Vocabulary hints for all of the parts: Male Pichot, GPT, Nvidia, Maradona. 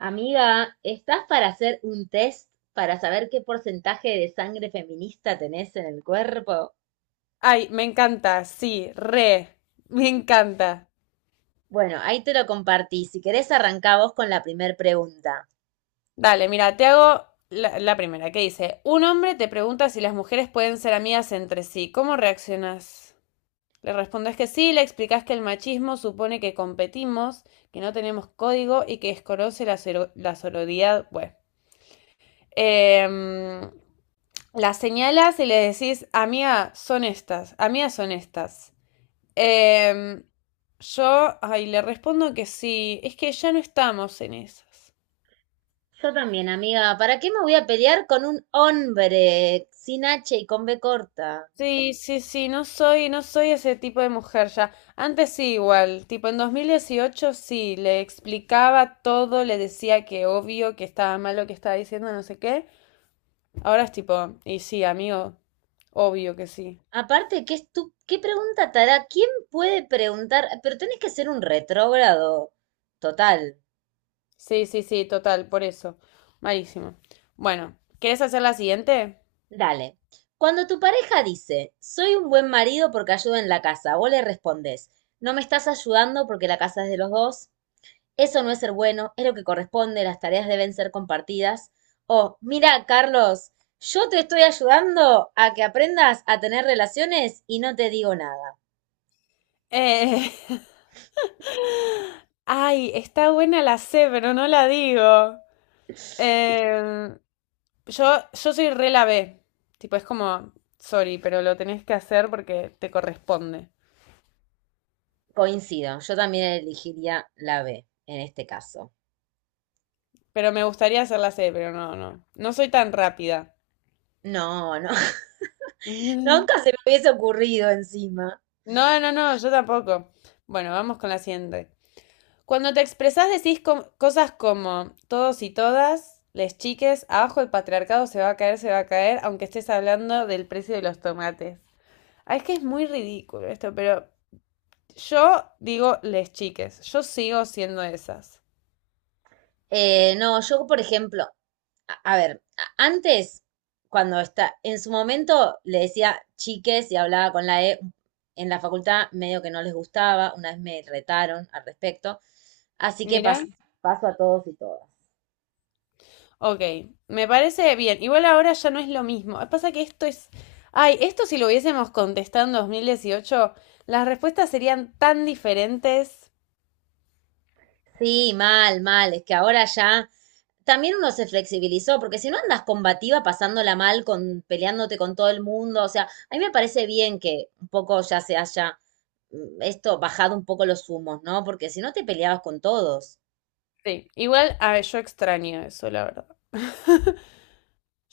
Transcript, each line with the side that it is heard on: right: Amiga, ¿estás para hacer un test para saber qué porcentaje de sangre feminista tenés en el cuerpo?
left: Ay, me encanta, sí, me encanta.
right: Bueno, ahí te lo compartí. Si querés, arrancá vos con la primer pregunta.
left: Dale, mira, te hago la primera, que dice, un hombre te pregunta si las mujeres pueden ser amigas entre sí, ¿cómo reaccionas? Le respondes que sí, le explicas que el machismo supone que competimos, que no tenemos código y que desconoce la sororidad. Bueno, Em, la señalas y le decís, amiga, son estas, amigas son estas. Em, Ay, le respondo que sí, es que ya no estamos en esas.
right: Yo también, amiga. ¿Para qué me voy a pelear con un hombre sin H y con B corta?
left: Sí, sí, sí, no soy ese tipo de mujer ya. Antes sí, igual, tipo en 2018 sí, le explicaba todo, le decía que obvio, que estaba mal lo que estaba diciendo, no sé qué. Ahora es tipo, y sí, amigo, obvio que sí.
right: Aparte, ¿qué, qué pregunta te hará? ¿Quién puede preguntar? Pero tenés que ser un retrógrado total.
left: Sí, sí, sí, total, por eso. Malísimo. Bueno, ¿quieres hacer la siguiente?
right: Dale. Cuando tu pareja dice, soy un buen marido porque ayudo en la casa, vos le respondés, no me estás ayudando porque la casa es de los dos, eso no es ser bueno, es lo que corresponde, las tareas deben ser compartidas. O, mira, Carlos, yo te estoy ayudando a que aprendas a tener relaciones y no te digo nada.
left: Eh, Ay, está buena la C, pero no la digo. Eh, yo, yo soy re la B. Tipo, es como, sorry, pero lo tenés que hacer porque te corresponde.
right: Coincido, yo también elegiría la B en este caso.
left: Pero me gustaría hacer la C, pero no, no. No soy tan rápida.
right: No, no,
left: Mm.
right: nunca se me hubiese ocurrido encima.
left: No, no, no, yo tampoco. Bueno, vamos con la siguiente. Cuando te expresás decís cosas como todos y todas, les chiques, abajo el patriarcado se va a caer, se va a caer, aunque estés hablando del precio de los tomates. Ah, es que es muy ridículo esto, pero yo digo les chiques, yo sigo siendo esas.
right: No, yo, por ejemplo, antes, en su momento le decía chiques y hablaba con la E, en la facultad medio que no les gustaba, una vez me retaron al respecto, así que
left: Mirá,
right: paso a todos y todas.
left: ok, me parece bien. Igual ahora ya no es lo mismo. Pasa que esto es... Ay, esto si lo hubiésemos contestado en 2018, las respuestas serían tan diferentes.
right: Sí, mal, mal, es que ahora ya también uno se flexibilizó, porque si no andas combativa pasándola mal, con, peleándote con todo el mundo, o sea, a mí me parece bien que un poco ya se haya esto bajado un poco los humos, ¿no? Porque si no te peleabas con todos
left: Sí, igual a yo extraño eso, la verdad.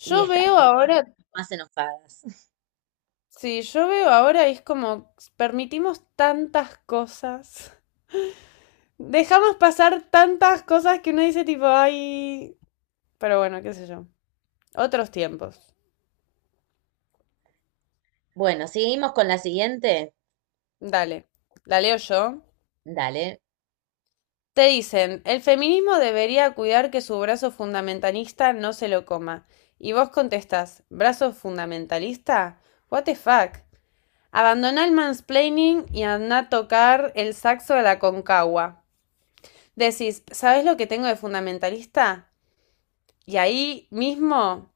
right: y
left: Yo veo
right: estábamos todas
left: ahora,
right: más enojadas.
left: sí, yo veo ahora es como permitimos tantas cosas. Dejamos pasar tantas cosas que uno dice tipo, ay, pero bueno, qué sé yo. Otros tiempos.
right: Bueno, seguimos con la siguiente.
left: Dale, la leo yo.
right: Dale.
left: Te dicen, el feminismo debería cuidar que su brazo fundamentalista no se lo coma. Y vos contestás, ¿brazo fundamentalista? What the fuck? Abandoná el mansplaining y andá a tocar el saxo de la concagua. Decís, ¿sabés lo que tengo de fundamentalista? Y ahí mismo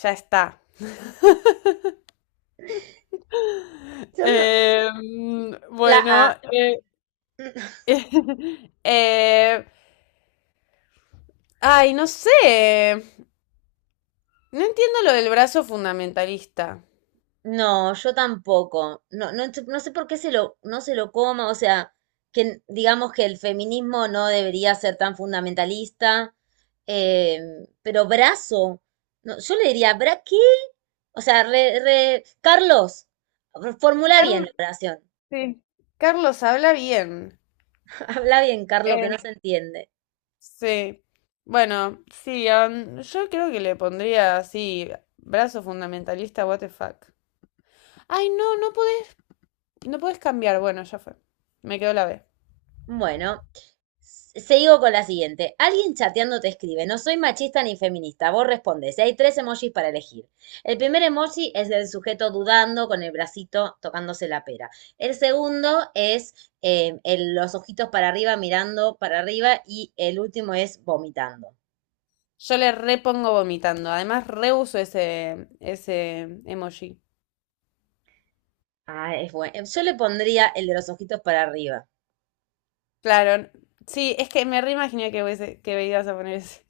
left: ya está.
right: Yo no-
left: Eh,
right: La A.
left: bueno, eh, eh, ay, no sé. No entiendo lo del brazo fundamentalista.
right: No, yo tampoco. No, no sé por qué no se lo coma, o sea, que digamos que el feminismo no debería ser tan fundamentalista, eh, pero brazo, no, yo le diría, ¿bra qué? O sea, Carlos, formula bien
left: Carl-
right: la oración.
left: sí. Carlos habla bien.
right: Habla bien, Carlos, que
left: Eh,
right: no se entiende.
left: sí. Bueno, sí, yo creo que le pondría así, brazo fundamentalista, what the fuck. Ay, no, no podés, no podés cambiar. Bueno, ya fue. Me quedó la B.
right: Bueno, sigo con la siguiente. Alguien chateando te escribe, no soy machista ni feminista. Vos respondes, y hay tres emojis para elegir. El primer emoji es el sujeto dudando con el bracito tocándose la pera. El segundo es los ojitos para arriba mirando para arriba y el último es vomitando.
left: Yo le repongo vomitando. Además, reuso ese emoji.
right: Ah, es bueno. Yo le pondría el de los ojitos para arriba.
left: Claro, sí, es que me reimaginé que ibas a poner ese.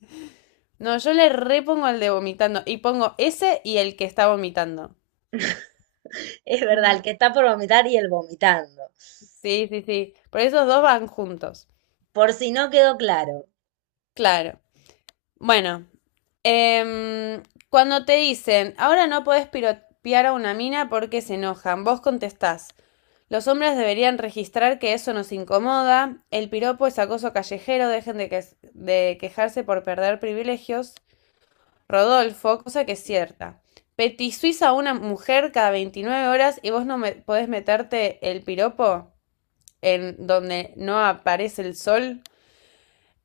left: No, yo le repongo el de vomitando y pongo ese y el que está vomitando.
right: Es verdad, el
left: Mm,
right: que está por vomitar y el vomitando.
left: sí, sí, sí. Por esos dos van juntos.
right: Por si no quedó claro.
left: Claro. Bueno, em, cuando te dicen, ahora no podés piropear a una mina porque se enojan, vos contestás, los hombres deberían registrar que eso nos incomoda, el piropo es acoso callejero, dejen de quejarse por perder privilegios. Rodolfo, cosa que es cierta. Petizuís a una mujer cada 29 horas y vos no me podés meterte el piropo en donde no aparece el sol.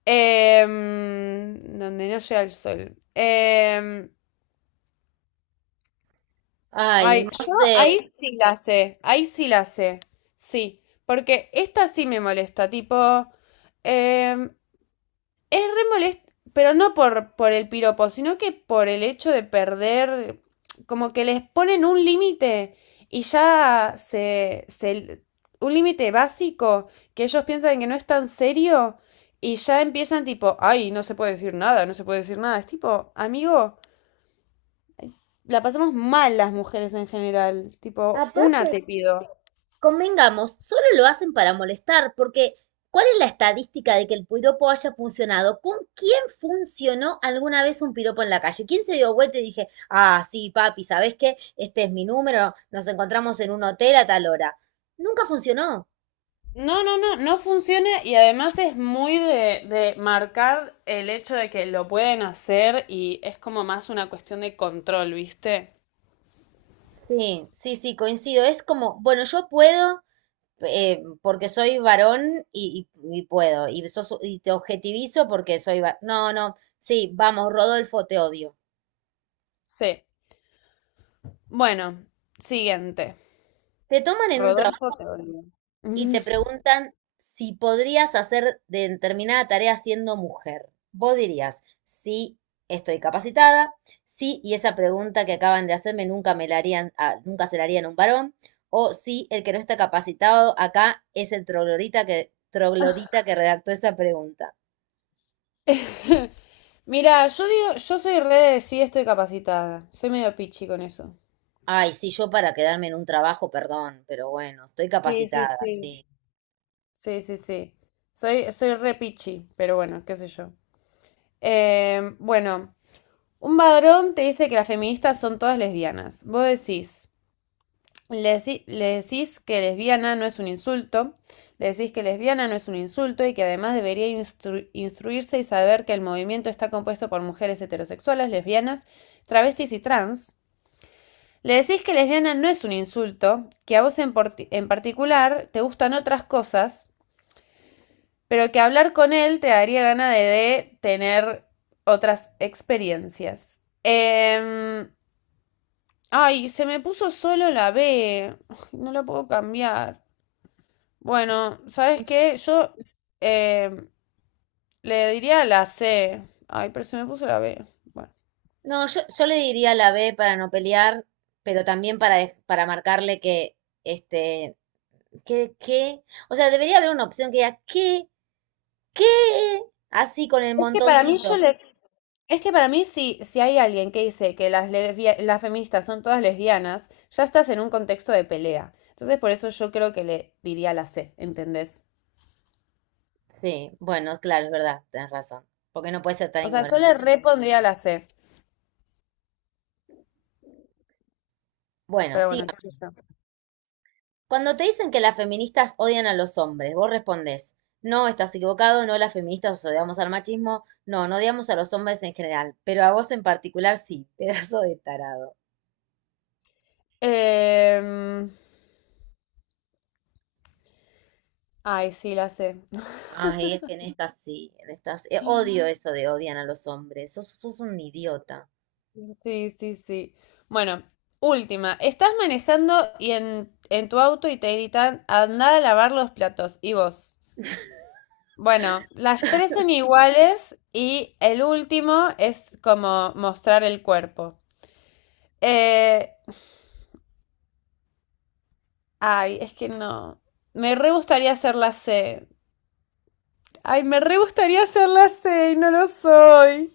left: Donde no llega el sol.
right: Ay,
left: Ay,
right: no
left: yo
right: sé.
left: ahí sí la sé, ahí sí la sé. Sí, porque esta sí me molesta, tipo, em, es re molesto, pero no por el piropo, sino que por el hecho de perder, como que les ponen un límite y ya un límite básico que ellos piensan que no es tan serio y ya empiezan tipo, ay, no se puede decir nada, no se puede decir nada. Es tipo, amigo, la pasamos mal las mujeres en general, tipo, una
right: Aparte,
left: te pido.
right: convengamos, solo lo hacen para molestar, porque ¿cuál es la estadística de que el piropo haya funcionado? ¿Con quién funcionó alguna vez un piropo en la calle? ¿Quién se dio vuelta y dije, ah, sí, papi, ¿sabes qué? Este es mi número, nos encontramos en un hotel a tal hora. Nunca funcionó.
left: No, no, no, no funciona y además es muy de marcar el hecho de que lo pueden hacer y es como más una cuestión de control, ¿viste?
right: Sí, sí, sí, coincido. Es como, bueno, yo puedo, porque soy varón y puedo, y te objetivizo porque soy varón. No, no, sí, vamos, Rodolfo, te odio.
left: Sí. Bueno, siguiente.
right: Te toman en un
left: Rodolfo
right: trabajo
left: teoría.
right: y
left: Mm.
right: te preguntan si podrías hacer determinada tarea siendo mujer. Vos dirías, sí, estoy capacitada, sí, y esa pregunta que acaban de hacerme nunca me la harían, ah, nunca se la harían a un varón, o sí, el que no está capacitado acá es el troglodita troglodita que redactó esa pregunta.
left: Mira, yo digo, yo soy re de sí estoy capacitada. Soy medio pichi con eso.
right: Ay, sí, yo para quedarme en un trabajo, perdón, pero bueno, estoy
left: Sí, sí,
right: capacitada,
left: sí.
right: sí.
left: Sí, sí, sí. Soy re pichi, pero bueno, qué sé yo. Bueno, un varón te dice que las feministas son todas lesbianas. Vos decís. Le decís que lesbiana no es un insulto, le decís que lesbiana no es un insulto y que además debería instruirse y saber que el movimiento está compuesto por mujeres heterosexuales, lesbianas, travestis y trans. Le decís que lesbiana no es un insulto, que a vos en particular te gustan otras cosas, pero que hablar con él te daría gana de tener otras experiencias. Ay, se me puso solo la B. No la puedo cambiar. Bueno, ¿sabes qué? Yo eh, le diría la C. Ay, pero se me puso la B. Bueno.
right: No, yo le diría la B para no pelear, pero también para, para marcarle que este, ¿Qué, qué? O sea, debería haber una opción que diga, ¿qué? ¿Qué? Así con el
left: Es que para mí yo
right: montoncito.
left: le... Es que para mí, si hay alguien que dice que las feministas son todas lesbianas, ya estás en un contexto de pelea. Entonces, por eso yo creo que le diría la C, ¿entendés?
right: Sí, bueno, claro, es verdad, tenés razón. Porque no puede ser tan
left: O sea, yo le
right: ignorante.
left: repondría la C,
right: Bueno,
left: pero
right: siga.
left: bueno, qué sé yo.
right: Cuando te dicen que las feministas odian a los hombres, vos respondés, no, estás equivocado, no, las feministas os odiamos al machismo, no, no odiamos a los hombres en general, pero a vos en particular sí, pedazo de tarado.
left: Em, ay, sí, la C.
right: Ay, es que en estas sí, en estas, odio eso de odian a los hombres, sos, sos un idiota.
left: Sí, sí, sí. Bueno, última. Estás manejando y en tu auto y te gritan, andá a lavar los platos. Y vos. Bueno, las tres son iguales y el último es como mostrar el cuerpo. Eh, ay, es que no. Me re gustaría hacer la C. Ay, me re gustaría hacer la C y no lo soy.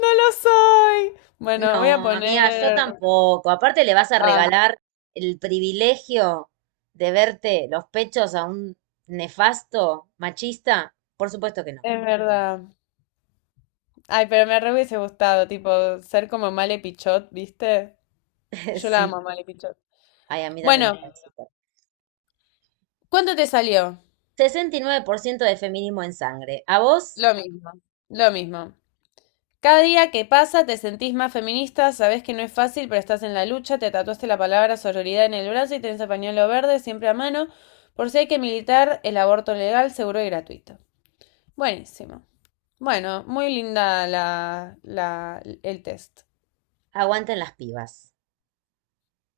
left: No lo soy. Bueno,
right: No,
left: voy a
right: amiga, yo
left: poner...
right: tampoco. Aparte le vas a
left: Ah,
right: regalar el privilegio de verte los pechos a un nefasto machista. Por supuesto que no.
left: es verdad. Ay, pero me re hubiese gustado, tipo, ser como Male Pichot, ¿viste? Yo la
right: Sí.
left: amo a Male Pichot.
right: Ay, a mí también
left: Bueno,
right: me cae súper.
left: ¿cuánto te salió?
right: 69% de feminismo en sangre. A vos,
left: Lo mismo, lo mismo. Cada día que pasa te sentís más feminista, sabés que no es fácil, pero estás en la lucha, te tatuaste la palabra sororidad en el brazo y tenés el pañuelo verde siempre a mano, por si hay que militar el aborto legal, seguro y gratuito. Buenísimo. Bueno, muy linda el test.
right: aguanten las pibas.